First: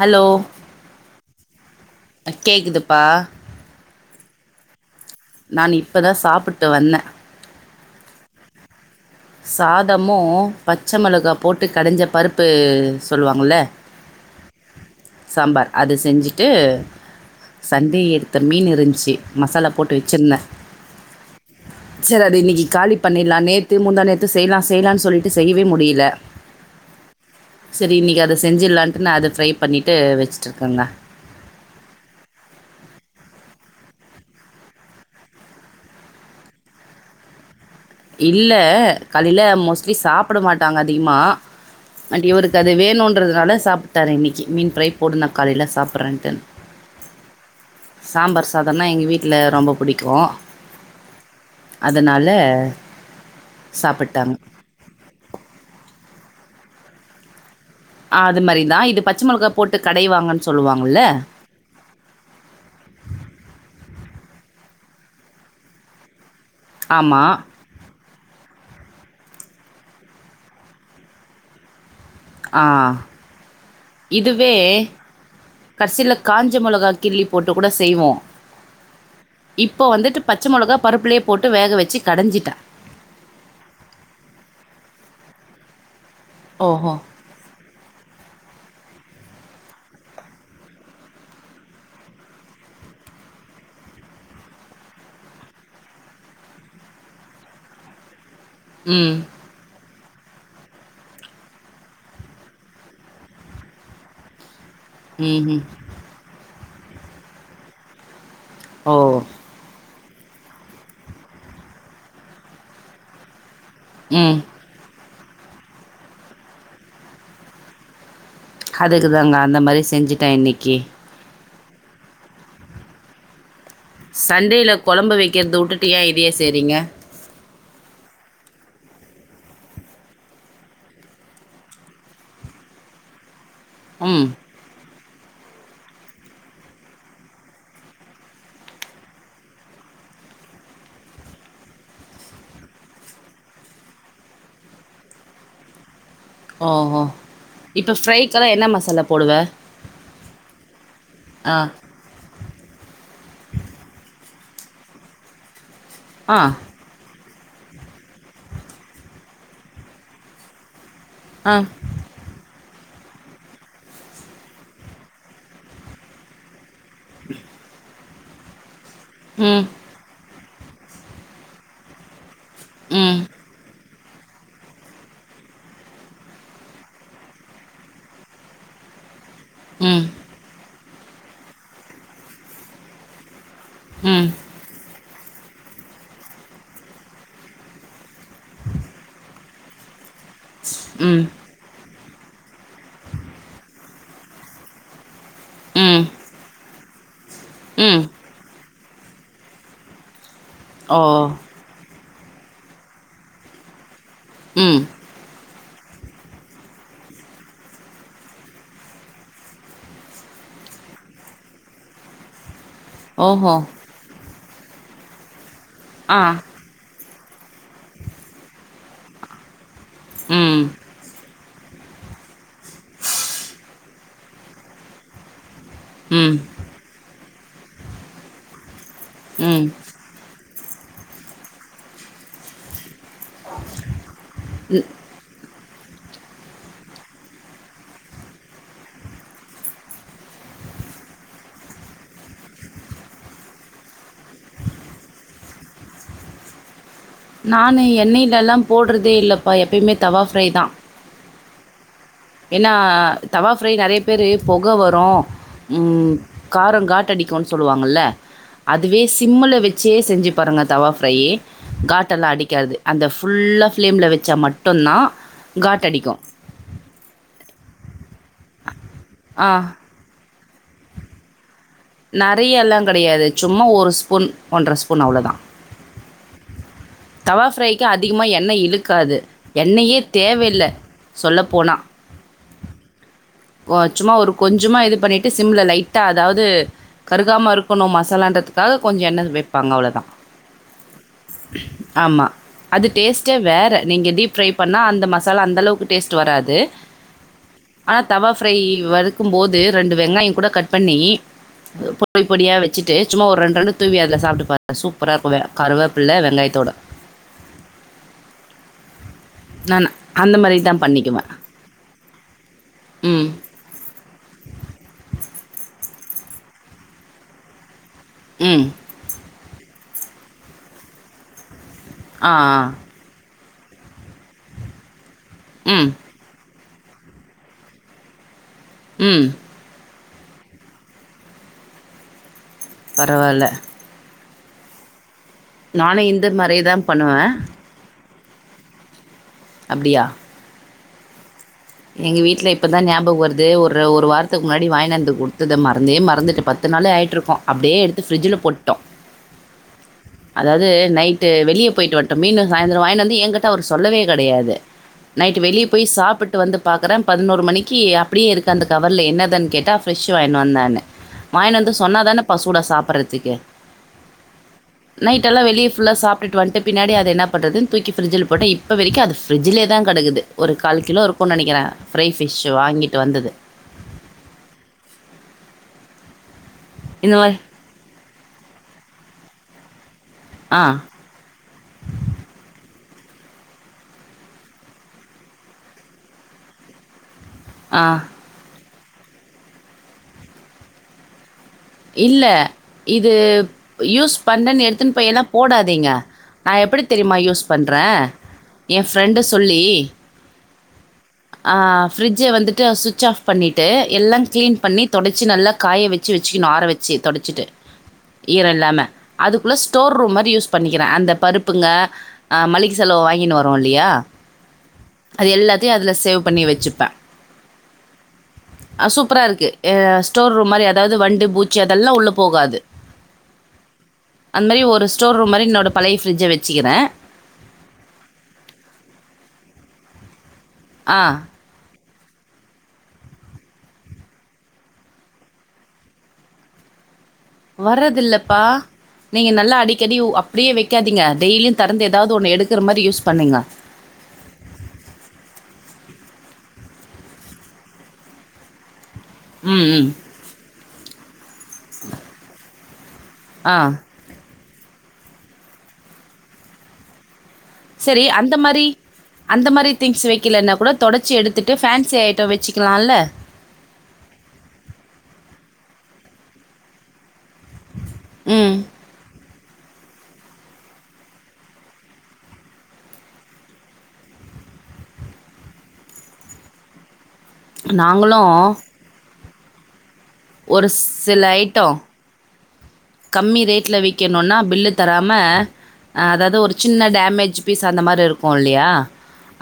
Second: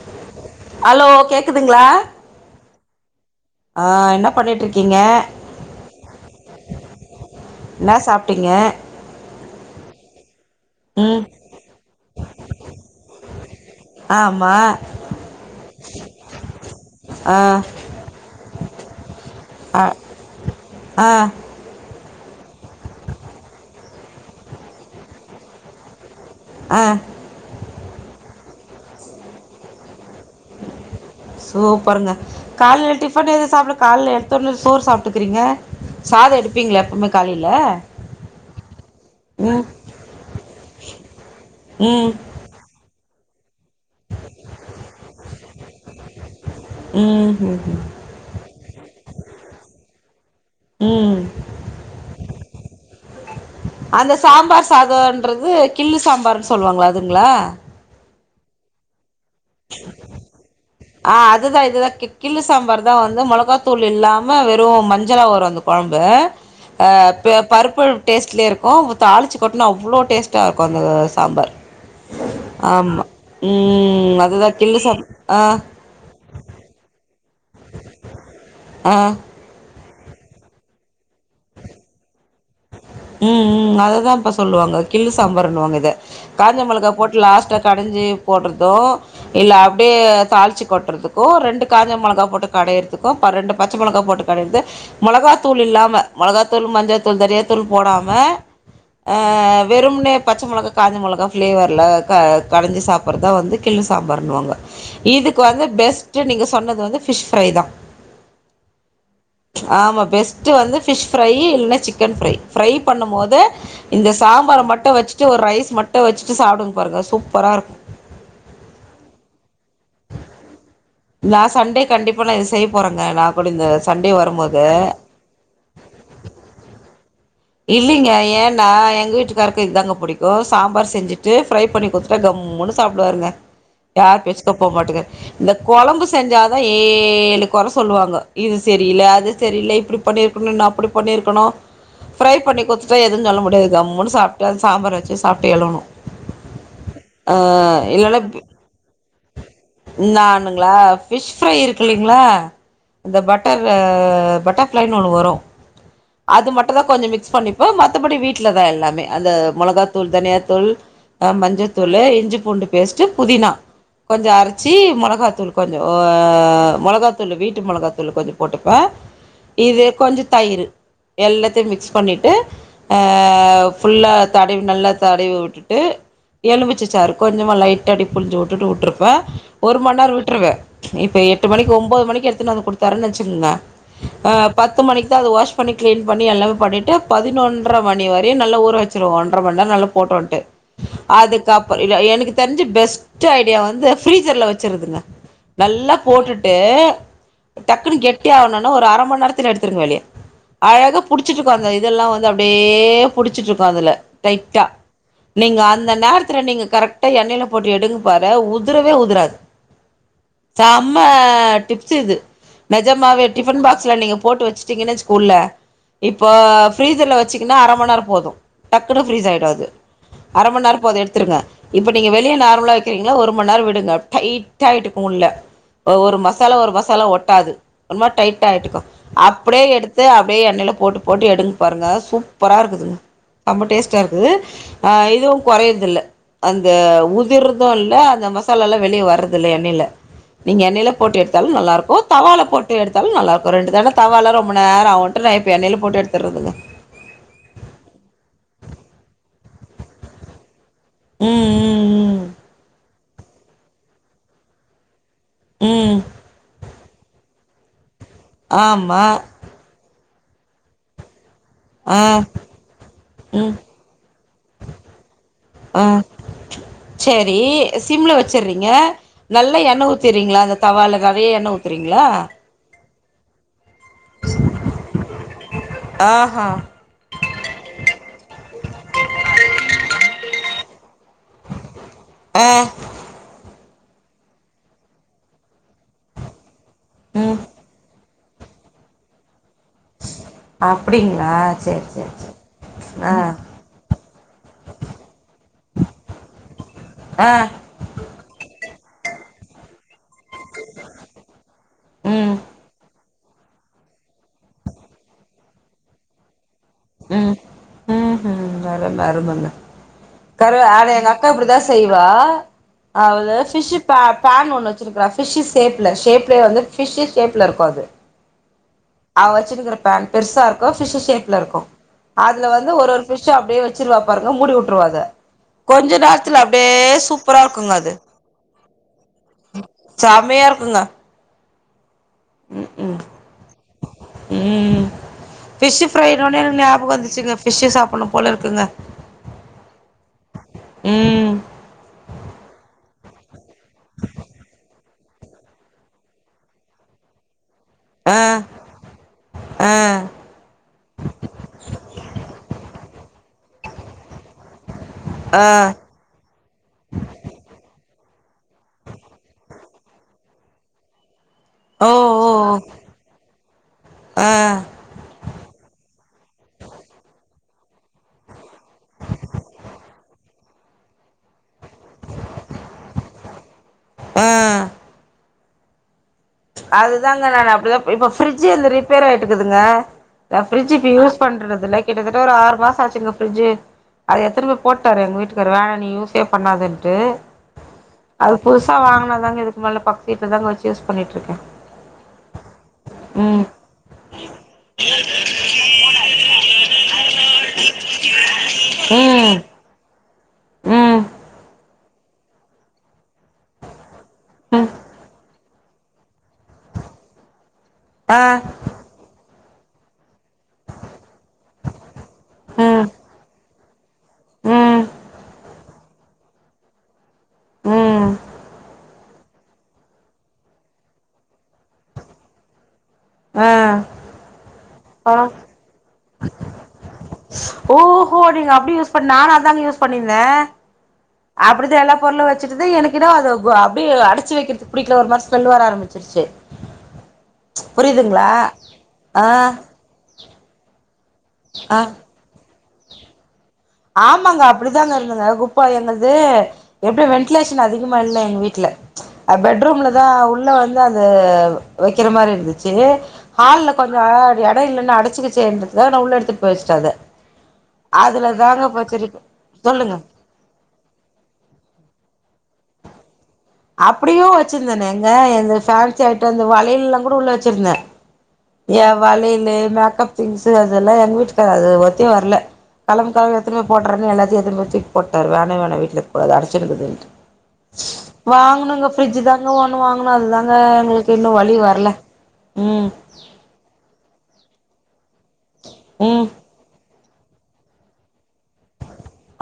Hello hello கேக்குதுங்ளா கேக்குதுப்பா ஆ என்ன பண்ணிட்டு இருக்கீங்க நா இப்ப தா சாப்புட்டு வந்த என்ன சாப்ட்டீங்க சாதமு பச்ச ம் மெளகா போட்டு கடஞ்ச பருப்பு சொல்லுவாங்கல்ல ஆமா சாம்பார் அது செஞ்சிட்டு ஆ சண்டே எடுத்த மீன் இருந்திச்சி மசாலா போட்டு வச்சிருந்த அ செரி அத இன்னக்கி காலி பண்ணிலா நேத்து முந்தாநேத் த்து செய்லா செய்லா சொல்லிட்டு செய்யவே முடியல அ செரி இன்னைக்கு அத செஞ்சிடலாண்ட்டு நா அத ஃப்ரை பண்ணிட்டு வச்சுட்டுருக்கேங்க சூப்பருங்க காலில டிஃபன் எதுவு சாப்பிட காலேல எடுத்தோட சோறு சாப்பிட்டுக்கிறீங்க சாதோ எடுப்பீங்கள எப்பவுமே காலையில இல்ல கலையில மோஸ்ட்லி சாப்பிட மாட்டாங்க அதிகமா ம் அண்ட் இவருக்கு இ அது வேணுன்றதுனால சாப்ட்டாரு இன்னைக்கி மீன் ஃப்ரை போடுனா காலையில சாப்பிட்றேண்ட்டு ம் ம் சாம்பார் சாதோன்னா எங்க வீட்ல ரொம்ப பிடிக்கு ம் அதனால அந்த சாப்பிட்டாங்க. சாம்பார் சாதோன்றது கிள்ளு சாம்பார்ன்னு சொல்லுவாங்கள அதுங்களா ஆ அது மாரிதா இது பச்ச மெளகா போட்டு கடை வாங்கன்னு சொல்லுவாங்க ஆ அதுதா இதுதா கிள்ளு சாம்பார் தா வந்து மொளகாத்தூள் இல்லாம வெறு மஞ்சளா வரு அந்த கொழம்பு அ ஆமா. ப பருப்பு டேஸ்ட்லயே இருக்கு அவுங்க தாளிச்சு கொட்டுனா அவ்ளோ டேஸ்ட்டா இருக்கு அந்த சாம்பார் ஆ. ஆமா ம் அதுதா இதுவே கில்லி சாம் ஆ கடைசில காஞ்ச மெளகா கில்லி போட்டு கூட செய்வோ ஆ இப்போ வந்துட்டு பச்ச மொளகா பருப்புலேயே போட்டு வேக வச்சு கடஞ்சிட்டா ம் ம் அததாபா சொல்லுவாங்க கிள்ளு சாம்பார்ருனு வாங்க இத காஞ்ச மெளகா ஓஹோ! போட்டு லாஸ்ட்டா கடஞ்சு போட்றதோ இல்ல அப்டியே தாளிச்சி கொட்டுறதுக்கு ரெண்டு காஞ்ச மெளகா போட்டு கடையறதுக்கு ரெண்டு பச்ச மெளகா போட்டு டது மொளகா தூள் இல்லாம மொளகாத்தூள் மஞ்சள்த்தூள் தெரியாது தூள் போடாம அ ம். வெறும்னே பச்ச மொளகா காஞ்ச மொளகா ஃப்ளேவரில க கடைஞ்சு சாப்பிட்றதா வந்து கிள்ளு சாம்பாார்னுவாங்க இதுக்கு ம்ஹ்ம். வந்து பெஸ்ட்டு நீங்க சொன்னது வந்து ஃபிஷ் ஃரை தா ஓ ஆமா பெஸ்ட்டு வந்து ஃபிஷ் ஃப்ரை இல்லனா சிக்கன் ஃப்ரை ஃப்ரை பண்ணும் போது இந்த ம் சாம்பார் மட்டு வச்சுட்டு ஒரு ரைஸ் மட்டு வெச்சுட்டு சாப்புடுங் பாருங்க சூப்பராகருக் அதுக்கு தாங்க அந்த மாரி செஞ்சுட்டே இன்னைக்கி நா சன்டே கண்டிப்பா நா இது செய்ய போறேங்க நா குட இந்த சண்டே வரும்போது சண்டேல கொழம்பு வைக்கிறத விட்டுட்டு ஏ இதையே செய்ரிங்க இல்லிங்க ஏன்னா எங்க வீட்டுக்காருக்கு இதுதாங்க புடிக்கு சாம்பார் செஞ்சுட்டு ஃப்ரை பண்ணி கொத் ட்டா கம்முன்னு சாப்புடுவாருங்க யார்ர ம் பேசுக்கு பே மாட்டேங்க இந்த கொழம்பு செஞ்சாதா ஏழு கொற சொல்லுவாங்க இது செரியில்ல அது செரியல இப்புடி பண்ணியிருக்கணு நா அப்புடி பண்ணியிருக்கணு ஃப்ரை பண்ணி குடுத்துட்டா எதுன் சொல்ல முடியாது கம்முன்னு சாப்ட்டு அது சாம்பார் வச்சு சாப்ட்டு எழுணு ஓ ஹோ இப்ப ஃப்ரைக்கெல்லா என்ன மசாலா போடுவே நானுங்ளா ஃபிஷ் ஃப்ரை இருக்குலி ங்களா இந்த பட்டர் பட்டர் ஃப்ளைன்னு ஒண்ணு வரு ஆ அது மட்டுதா கொஞ்சோ மிக்ஸ் பண்ணிப் இப்போ மத்தபடி வீட்ல தா எல்லாமே அந்த மொளகாத்தூள் தனியாத்தூள் அ ஆ மஞ்சள்த்தூளு இஞ்சி பூண்டு பேஸ்ட்டு புதினா கொஞ்சோ அரைச்சி மொளகாத்தூள் கொஞ்சோ மொளகாத்தூள் வீட்டு மொளகாத்தூள் கொஞ்சோ போட்டுப்பே ம் இதே கொஞ்சோ தயிரு எல்லாத்தையு மிக்ஸ் பண்ணிட்டு அ ம் ஃபுல்லா தடைவி நல்லா தடைவி உட்டுட்டு எலுமிச்சச்சாரு கொஞ்சமா லைட்டா அப்டியே புழிஞ்சு உட்டுட்டு உட்ருப்பே ஒரு மணி ம் நேரோ விட்டுருவே இப்போ எட்டு மணிக்கி ஒம்பது மணிக்கி எடுத்னு வந்து கொத்தாருன்னு வச்சுருங்க ம் அ பத்து மணிக்கிதா அத வாஷ் பண்ணி க்ளீன் பண்ணி எல்லாம பண்ணிட்டு பதினொன்ர மணி வரையு நல்ல ஊற வச்சுருவ ஒன்றர மண்நேர நல்ல போட்டு வன்ட்டு ம் அதுக்கப்ற இல்ல எனக்கு தெரிஞ்சு பெஸ்ட் ஐடியா வந்து ஃப்ரீசர்ல வச்சிருதுங்க நல்லா ம் போட்டுட்டு ம் டக்குன்னு கெட்டி ஆகணுன்னா ஒரு அர மண்நேரத்துல எடுத்துருங்க வெளிய அழகா ஓ புடிச்சிட்டுருக்கு அந்த இதெல்லா வந்து அப்டியே புடிச்சிட்டு இருக்கு அதுல டைட்டா ம் நீங்க அந்த நேரத்துல நீங்க கரெக்டா எண்ணெய்ல போட்டு எடுங்க பாரு உதுரவே உதுராது சம்ம டிப்ஸ் இது நெஜமாவே ஓஹோ டிஃபன் பாக்ஸ்ல நீங்க போட்டு வச்சுட்டீங்கன்னு வச்சுக்க உள்ள ஆ இப்ப ஃப்ரீஸ்சர்ல வச்சுகுன்னா அர மண்நேரோ போது டக்குனு ஃப்ரீஸ் ஆயிடு அது அர ம் மண்நேரோ போது எடுத்துருங்க இப்ப நீங்க வெளியே நார்மலா வைக்கிறீங்ளா ஒரு மண்நேரோ உடுங்க டைட்டாயிட்டுக்குள்ள ஓ ஒரு ம் மசாலா ஒரு மசாலா ஒட்டாது ஒர்மார் டைட்டாயிட்டுக்கு அப்டியே ம் எடுத்து அப்டே எண்ணய்ல போட்டு போட்டு எடுங் பாருங்க சூப்பராருக்குதுங் ரொம்ப டேஸ்டாருக்குது ஆ இது குறையருதுல்ல அந்த உதிர்துல்ல அந்த மசாலல்லா வெளிய வர்றதுல்ல எண்ணெய்ல நீங்க எண்ணெயில போட்டு எடுத்தாலு நல்லாருக்கு தவால போட்டு எடுத்தாலு நல்லாருக்கு ரெண்டு தட தவால ரொம்ப நேராகு இப்ப நா எண்ணெயில போட்டு எடுத்தர்றதுங்க நானு எண்ணெய்லலா போட்றதே இல்லப்பா எப்பயுமே தவா ஃப்ரை தா ம் ம் ம் ஏன்னா தவா ஃப்ரை நறைய பேரு பொக வரு ம் காரோ காட்டடிக்குனு சொல்லுவாங்கல்ல அதுவே ஆமாம் சிம்முல வச் சே செஞ்சு பாருங்க தவா ஃப்ரையி ஆ காட்டல்லா அடிக்காது அந்த ம் ஃபுல்லா ஃப்ளேம்ல வெச்சா மட்டுந்தா காட்டடிக்கு செரி சிம்ல வெச்சற்றீங்க ஆ நல்லா எண்ணெ ஊ த்துறீங்ளா அந்த தவால நெறைய எண்ணெ ஊத்துறீங்ளா நெறையெல்லாங் கெடயாது சும்மா ஒரு ஸ்பூன் ஒன்ற ஸ்பூன் அவ்ளோதா ஆஹா தவா ஃப்ரைக்கு அதிகமா எண்ணெய் இழுக்காது எண்ணெயே தேவெல்ல சொல்ல போனா ஆ ஒ சும்மா ஒரு கொஞ்சமா இது பண்ணிட்டு சிம்ல லைட்டா அதாவ்து ம் கருகாம இருக்கணு ம சலான்றதுக்காக கொஞ்ச எண்ணெ வெப்பாங்க அவ்ளோதா அப்பிடிங்ளா சேர் சேர் சேர் அது டேஸ்ட்டே வேற நீங்க டீப் ஃப்ரை பண்ணா அந்த மசாலா அந்தளவ்க்கு டேஸ்ட்டு வராது ஆ ஆனா தவா ஃப்ரை வறுக்கும்போது ரெண்டு வெங்காயங் கூட கட் பண்ணி பொடி ம் பொடியாக வெ ச்சிட்டு சும்மா ஒரு ரெண்ரெண்டு தூவி அதுல சாப்ட்டு பா சூப்பரா இருக்கு கருவேப்பில்ல வெங்காயத்தோட ம் ம் ம் அரும அருமங்க நான் அந்த மாரி கரு தான் ஆனா எங்க பண்ணிக்குவேன். அக்கா அப்டிதா செய்வா ம். அவதா ஃபிஷ்ஷு ப பேன் ஒன்னு வெச்சுருக்ரா ஃபிஷ்ஷு ஷேப்ல ஷேப்லேய வந்து ஃபிஷ்ஷு ஷேப்ல இருக்கு அது ம் அவ வெச்சினுக்கிற பேன் பெருசா இருக்கு ஃபிஷ்ஷு ஷேப்ல இருக்கு ஆ, அதுல வந்து ஆ. ஒரொரு ஃபிஷ்ஷ அப்டியே வெச்சுருவா பாருங்க மூடி வுட்ருவா அத ம். கொஞ்ச நேர் த்துல அப்டே சூப்பரா இருக்குங்க அது ம் சம்மயா இருக்குங்க ம் ம் பரவால்ல ம் ஃபிஷ்ஷு நானும் இந்த ஃப்ரைனோனே மாரி எனக்கு தான் ஞாபகோ பண்ணுவேன். வந்துச்சுங்க ஃபிஷ்ஷு சாப்பிண்ணும் போல இருக்குங்க அப்டியா ம் எங்க வீட்ல இப்பதா ஞாபக் வருது ஒரு ஒரு வாரத்துக்கு முன்னாடி வாய்னந்து குடுத்தத மறந்தே மறந்துட்டு ப த்து நாளு ஆயிட்ருக்கோ அப்டியே எடுத்து ஃப்ரிஜில போட்டோ ஆ அதாவ்து நைட்டு வெளிய போயிட்டு வந்டோ மீனு சாய்ந்தரோ வாய்னந்து எங்கிட்ட அவுரு சொல்லவே கெடயாது நைட்டு ஆ வெளிய போய் சாப்புட்டு வந்தப் பாக்குறே பதினோரு மணிக்கு அப்டியே இருக்க அந்த கவர்ல என்னதுன் கேட்டா ஃப்ஷ்ஷீ வாய்ன் வந்தனு வாயின் வந்து ஓ ஓ சொன்னாதானப்பா சுடா சாப்பறதுக்கு ஆ நைட்டெல்லா வெளியே ஃபுல்லா சாப்டுட்டு வந்ட்ட பின்னாடி அத என்னா பண்றதுன் தூக்கி ஃப்ரிஜுல போட்டே இப்ப வெரிக்கு அது ஃப்ரிஜிலேதா கடக்குது ஒரு கால் கிலோ இருக்கு நெனைக்கிறே ஃப்ரை ஃபிஷ்ஷு வாங்கிட்டு வந்தது ஆ இந்த அதுதாங்க மாரி நானு அப்டிதா இப் இப்ப ஃப்ரிஜ்ஜு எந்து ரிப்பேர் ஆயிட்டுக்குதுங்க நா ஆ, ஃப்ரிட்ஜ் இப்ப யூஸ் பண்றறதில்ல கிட்டத்தட்ட ஒரு ஆறு மாசோ ஆச்சுங்க ஃப்ரிட்ஜு அது எத்தனு போய் போட்டாரு எங் வீட்டுக்காரு வேணா நீ யூஸே பண்ணாதென்ட்டு ஆ அது புதுசா வாங்குனாதாங்க இதுக்கு மேல பக்கத் வீட்ல தாங்க வெச்சு யூஸ் பண்ணிட்ருக்கே இல்ல இது ம் யூஸ் பண்ணேன்னு எடுத்துன்னு போயெல்லா போடாதீங்க நா எப்பிடி தெரியுமா யூஸ் பண்றே எ ஃப்ரெண்டு ம் சொல்லி ம் ஆ ஃப்ரிட்ஜ வந்துட்டு சுவிட்ச் ஆஃப் பண்ணிட்டு எல்லா கிளீன் ம் பண்ணி தொடைச்சி நல்லா காய வெச்சி வெச் சிக்கனும் ஆற வெச்சு தொடைச்சிட்டு ஆ ஈரம் இல்லாம அதுக்குள்ள ஸ்டோர் ரூம்ம யூஸ் பண்ணிக்கிறே அந்த பருப்புங்க ம் மளிகசெலவு வாங்கினு வர் ரோ இல்லையா ம் அது எல்லாத்தையு அதுல சேவ் பண்ணி வெச்சிப்பே ம் ஆ சூப்பரா இருக்கு அ ஸ்டோர் ரூம் மாதிரி அதாவது வண் டு பூச்சி அதெல்லா உள்ள போகாது ஆ அந் மாரி ஒரு ஸ்டோ ரூம் மாரி என்னோட பழைய ஃபிரிஜ்ஜ வெச்சிகிறே ஓஹோ நீங்க அப்டி யூஸ் பண்ண நானு அத்தாங்க யூஸ் பண்ணிருந்தே ஆ அப்புடிதா எல்லா பொருளு வெச்சுட்டது எனக்கு எதோ அது அப்டி அடிச்சு வெக்கிறது புடிக்கல ஒரு மாரி ஸ்மெல்லு வர ஆரம்பிச்சு செரி வர்ரதில்லப்பா ஆ நீங்க நல்லா அடிக் கடி அப்டியே வெக்காதீங்க டெய்லியு ஆ தரந்து ஏதாவது ஒன்னு எடுக்கிற மாரி யூஸ் பண்ணுங்க ஆமாங்க அப்புடிதாங்க இருந்தங்க குப்பா எங்கள்து உடு வென்டிலேஷன் அதிகமா இல்ல எங்க வீட்ல ம் ம் பெட்ரூம்ல தா உள்ள வந்து அது வெக்கிற மாரி இருந்துச்சு ஆ ஹால்ல கொஞ்ச எட இல்லனா அடச்சிக்கிச்சேன்றதுக்காக நா உள்ள எடுத்துட்டு போய வெச்சுட்ட அத செரி அதுல அந்த மாரி தாங்க போய் அந்த மாரி சொல்லுங்க திங்ஸ் வெக் கீலன கூட தொடச்சி எடுத்துட்டு ஃபோன்சி ஐட்டோ வெச்சுக்கலால்ல அப்புடியு வெச்சிருந்தனேங்க எந்து ஃபான்சி ஐட்டம் இந்த வளையலெல்லா கூட உள்ள வெச்சிருந்தே ம் ஏ வளையலு மேக்கப் திங்ஸ் அதெல்லா எங்க வீட்டுக்கார அது ஒத்தே வர்ல களம்ப் கெலம்புனு எத்துனு போய் போட்டர்ரன்னு எல்லாத்தியு எத்துனுபோய் போட்டாரு வேனவேனா வீட்ல இருக் கூடாது அச்சுனுக்கிதுன்ட்டு நாங்களும் வாங்கணுங்க ஃபிரிட்ஜ்ஜிதா எங்க ஒண்ணு வாங்கனா அதுதாங்க ஒரு எங்களுக்கு சில இன்னு வழி ஐட்டம் வர்ல ம் கம்மி ரேட்ல விக்கணுன்னா பில்லு தராம ம் அதாவது ஒரு சின்ன டேமேஜ் பீஸ் அந்த மாரி இருக்கு இல்லையா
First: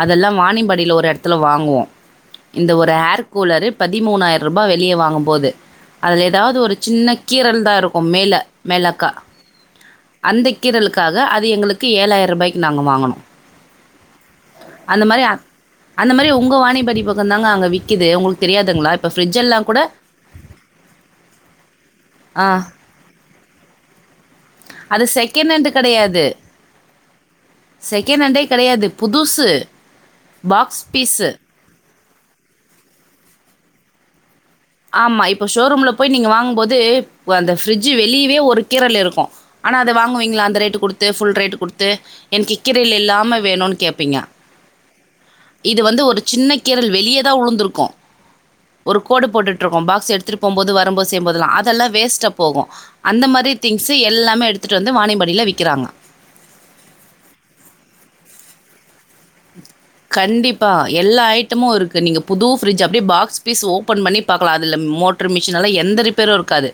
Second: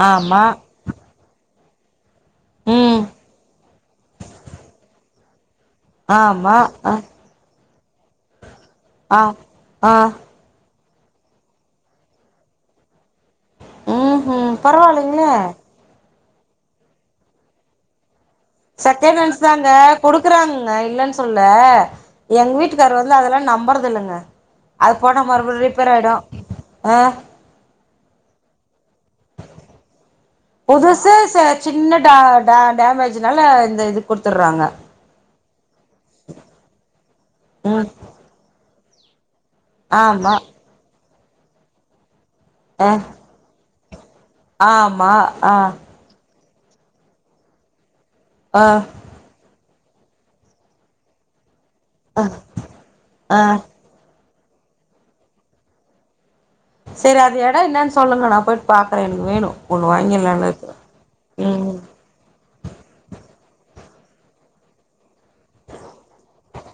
அதெல்லா ஆமா வாணியம்பாடியில ஒரு எடத்து துல வாங்குவோ இந்த ஒரு ம் ஹேர் கூலரு பதிமூணாயிர் ரூபா வெளியே வாங்கும்போது அதில ஆமா ஏதாவது ஒரு அ சின்ன கீரல் தா இருக்கு மேலே மேலக்கா ஆ ஆ அந்த கீ கீரலுக்காக அது எங்களுக்கு ஏழாயிர் ரூபாய்க்கு நாங்க வாங்கனோ ம் ம் அந்த மாரி பரவால்லைங்களே அந்த மாரி உங்க வாணியம்பாடி பக்கம் தாங்க அங்க விக்கிது உங்களுக்கு தெரியாதுங்களா இப்ப செகண்ட் ஹேண்ட்ஸ் ஃபிரிட்ஜெல்லா தாங்க கூட குடுக்குறாங்கங்க இல்லன்னு சொல்ல ஆ எங் வீட்டுக்காரு வந்து அதெல்லா நம்பறது இல்லங்க அது போனா செகண்ட் மறுபடிய ஹேண்ட் ரிப்பேர் ஆயிடு கெடையாது. அ செகண்ட் ஹாண்டே கெடையாது புதுசு பீஸு ச சின்ன டே டே டேமேஜ்னால இந்த இது குட்த்துற்றாங்க ஆமா இப்ப ஷோரூம்ல போய் நீங்க வாங்கும் போது அந்த ம் ஃபிரிட்ஜு வெளியவே ஒரு கீரல் இருக்கு ஆனா அத ஆமா வாங்குவீங்களா அந்த ரேட்டு குடுத்து ஃபுல் ரேட்டு குடுத்து எனக்கு ஆ கீரல் இல்லாம வேணுன்னு கேப்பீங்க ஆமா ஆ இது வந்து ஒரு சின்ன கீரல் வெளியேதா உழுந்துருக்கு ஆ கோடு போட்டுட்டுருக்கோ பாக்ஸ் எடுத்துட்டு போம்போது வரும்போது செய்ம்போதெல்லா வேஸ்ட்டா போகு அந்த ஆ மாரி திங்க் சி எல்லாமே எடுத்துட்டு வந்து வானிம்படியில விக்கிறாங்க சேரி அது எடோ என்னன்னு சொல்லுங்க நா போய் பாக்குறே எனக்கு வேணு ஒன்னு வாங்கிரலானு கண்டிப்பா. எல்லா உம் ஐட்டமும் இருக்கு. நீங்க புது ஃப்ரிட்ஜ் அப்டியே பீஸ் ஓப்பன் பண்ணி பாக்கலா அதில மோட்டரு மிஷின் எல்லா எந்த ரிப்பேரு இருக்காது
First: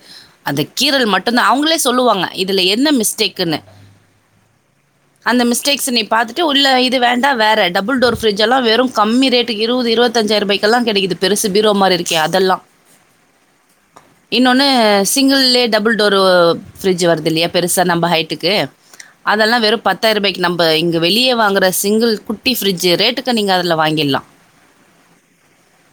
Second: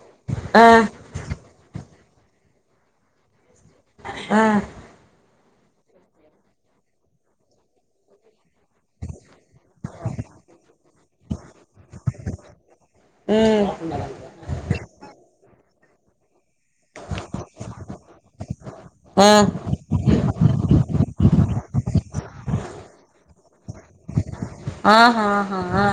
அந்த ஆ கீரல் மட்டும்தா அவுங்களே சொல்லுவாங்க இதுல என்ன மிஸ்டேக்குன்னு அஹ் அந்த மிஸ்டேக்ஸ நீ பாத்துட்டு உள்ள இது வேண்டா வேற டபுள் டோர் ஃபிரிட்ஜ் எல்லா வெறும் கம்மி ரேட்டுக்கு இருபது இருபத்தஞ்சாயிர ரூபாய்கெல்லா கெடைக்கிது பெருசு பீரோ மாரி இருக்கே அதெல்லா உம் இன்னொன்னு சிங்கிள்ளே டபுள் டோரு ஃபிரிடட்ஜ் வருது இல்லையா பெருசா நம்ம ஹைட்டுக்கு ஆ அதெல்லா வெறு பத்தாயர ரூபாய்க்கு நம்ம இங்க வெளிய வாங்கிற சிங்கிள் குட்டி ஃப்ரிட்ஜு ரேட்டுக்கு அதுல வாங்கிர்லா ஆஹ் ஹாஹ் ஹா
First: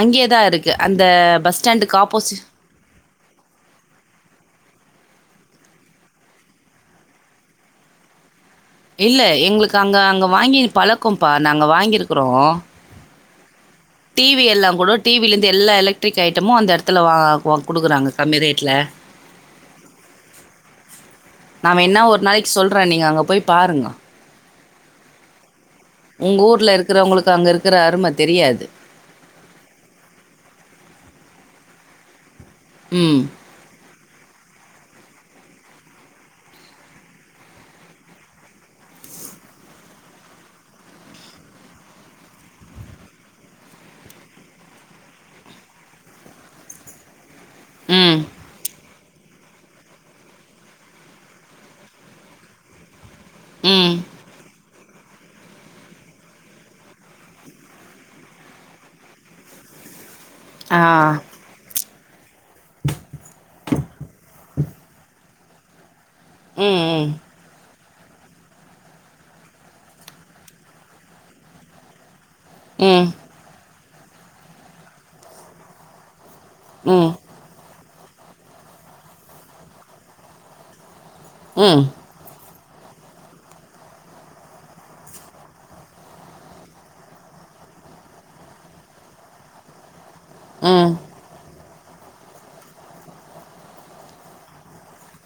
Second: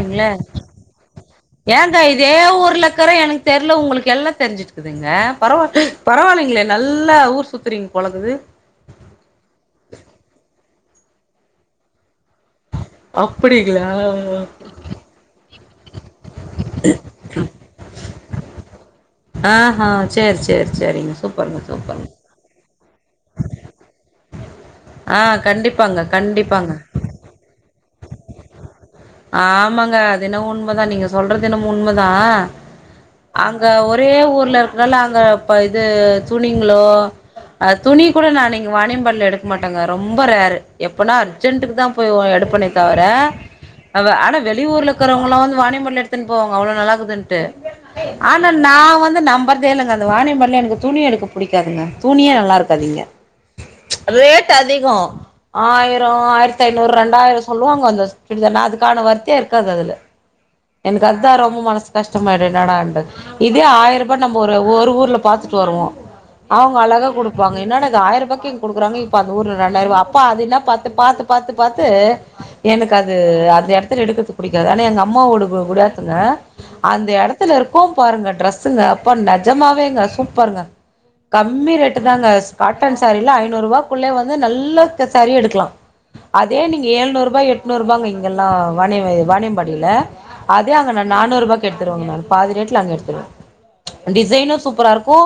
அங்கேயே தான் இருக்கு. அந்த பஸ் ஸ்டாண்டுக்கு ஏங்க இதே ஆப்போசி ஊர்ல இருக்ரே எனக்கு தெரில உங்களுக்கு எல்லா தெரிஞ்சுதுகுங்க பரவா பரவால்லிங்களே நல்லா ஊர் சுத்துறீங் பழகுது இல்ல எங்களுக்கு அங்க அங்க வாங்கி பழக்கோம்ப்பா நாங்க வாங்கியிருக்குறோ அப்டிங்ளா டிவி எல்லா கூட டிவிலேந்து எல்லா எலக்ட்ரிக் ஐட்டமு அந்த இடத்துல வா கொடுக்குறாங்க கம்மி ரேட்ல ஆஹ்ஹா சேர் சேரி சேரிங்க சூப்பருங்க நா வேன்னா சூப்பருங்க ஒரு நாளைக்கு சொல்றே நீங்க அங்க போய் பாருங்க ஆ கண்டிப்பாங்க உங்கூர்ல கண்டிப்பாங்க இருக்றவங்களுக்கு அங்க இருக்ற அரும தெரியாது ஆமாங்க அதென்னவோ உண்மதா நீங்க சொல்றதென்னமோ உண்மதா உம் அங்க ஒரே ஊர்ல இருக்கனால அங்க இப்ப இது துணிங்ளோ அஹ் துணி கூட நா நீங்க வாணிம்பாடில எடுக்க மாட்டேங்க ரொம்ப ரேரு எப்பனா அர்ஜெண்டுக்கு தா போய் எடுப்பேனே தவிர அவ ஆனா வெளியூர்ல இருக்குறவங்கலா வந்து வானியம்பாடில எடுத்துனுபோவாங்க அவ்ளோ நல்லாக்குதுனு ட்டு ம். ஆனா நா வந்து நம் போறதே இல்லங்க அந்த வானியம்பாடிலா எனக்கு துணி எடுக்க பிடிக்காதுங்க துணியே நல்லா இருக்காது இங்க ம். ரேட் அதிகோ ஆயிரோ ஆயிரத்தி ஐநூறு ரெண்டாயிரோ சொல்லுவாங்க அந்த சுடிதாரு நா அதுக்கு கான ஒர்த்தே இருக்காது அதுல ஆ. எனக்கு அதுதா ரொம்ப மனசு கஷ்டமாயிடு என்னடான்டு இதே ஆயிரூபா நம்ம ஒரு ஒரு ஊர்ல பாத்துட்டு வருவோ ஆ அவங்க அழகா ம். குடுப்பாங்க என்னடா இது ஆயிர ரூபாய்க்கு இங்க குடுக்குறாங்க இப்ப அந்த ஊர்ல ரெண்டாயிரூவா அப்ப அதுல்லா பாத்து பாத்து பாத்து பாத்து ம். எனக்கு ம். அது அந்த எடத்துல எடுக்கிறது புடிக்காது ஆனா எங்க அம்மாவோடு குடியாத்துங்க அந்த ம். எடத்து எடத்துல இருக்கோ பாருங்க டிரஸ்ங்க அப்ப நெஜமாவேங்க சூப்பருங்க கம்மி ம். ரேட்டுங் தாங்க காட்டன் சாரீல்லா ஐநூறு ரூபாக்குள்ளயே வந்து நல்ல சாரீ எடுக்கலா அதே நீங்க ஏழுநூரூபா எட்நூரூபாங்க எல்லா வாணி வாணியம்பாடியில அதே அங்க ம். ந நானூறு ரூபாய்க்கு எடுத்துருவேங்க நானு பாதி ரேட்ல அங்க எடுத்துருவோ டிசைனு சூப்பரா இருக்கு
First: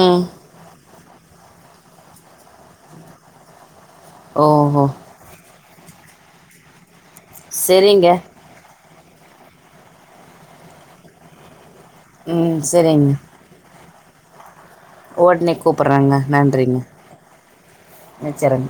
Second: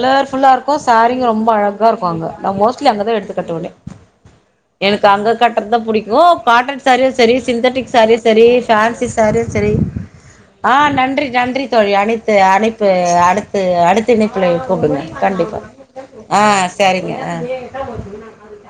ம். இருக்கு சாரீங்க ரொம்ப அழகா இருக்கு அங்க நா மோஸ்ட்லி அங்கதா எடுத்து கட்டுவேனே ஓஹோ அங்க கட்டுறது புடிக்கு காட்டன் சாரீயு சரி சிந்தட்டிக் சரிங்க. சாரீயு சரி ஃபேன்சி சாரீயு சரி ஆ நன்றி நன்றி தோழி அனைத்து ம். அனுப்பு சரிங்க. அடுத் து அடுத்த இணைப்புல கூப்பிடுங்க உடனே கண்டிப்பா கூப்பிடுறேங்க. ஆ செரிங்க ஆ வெச்சர்றங்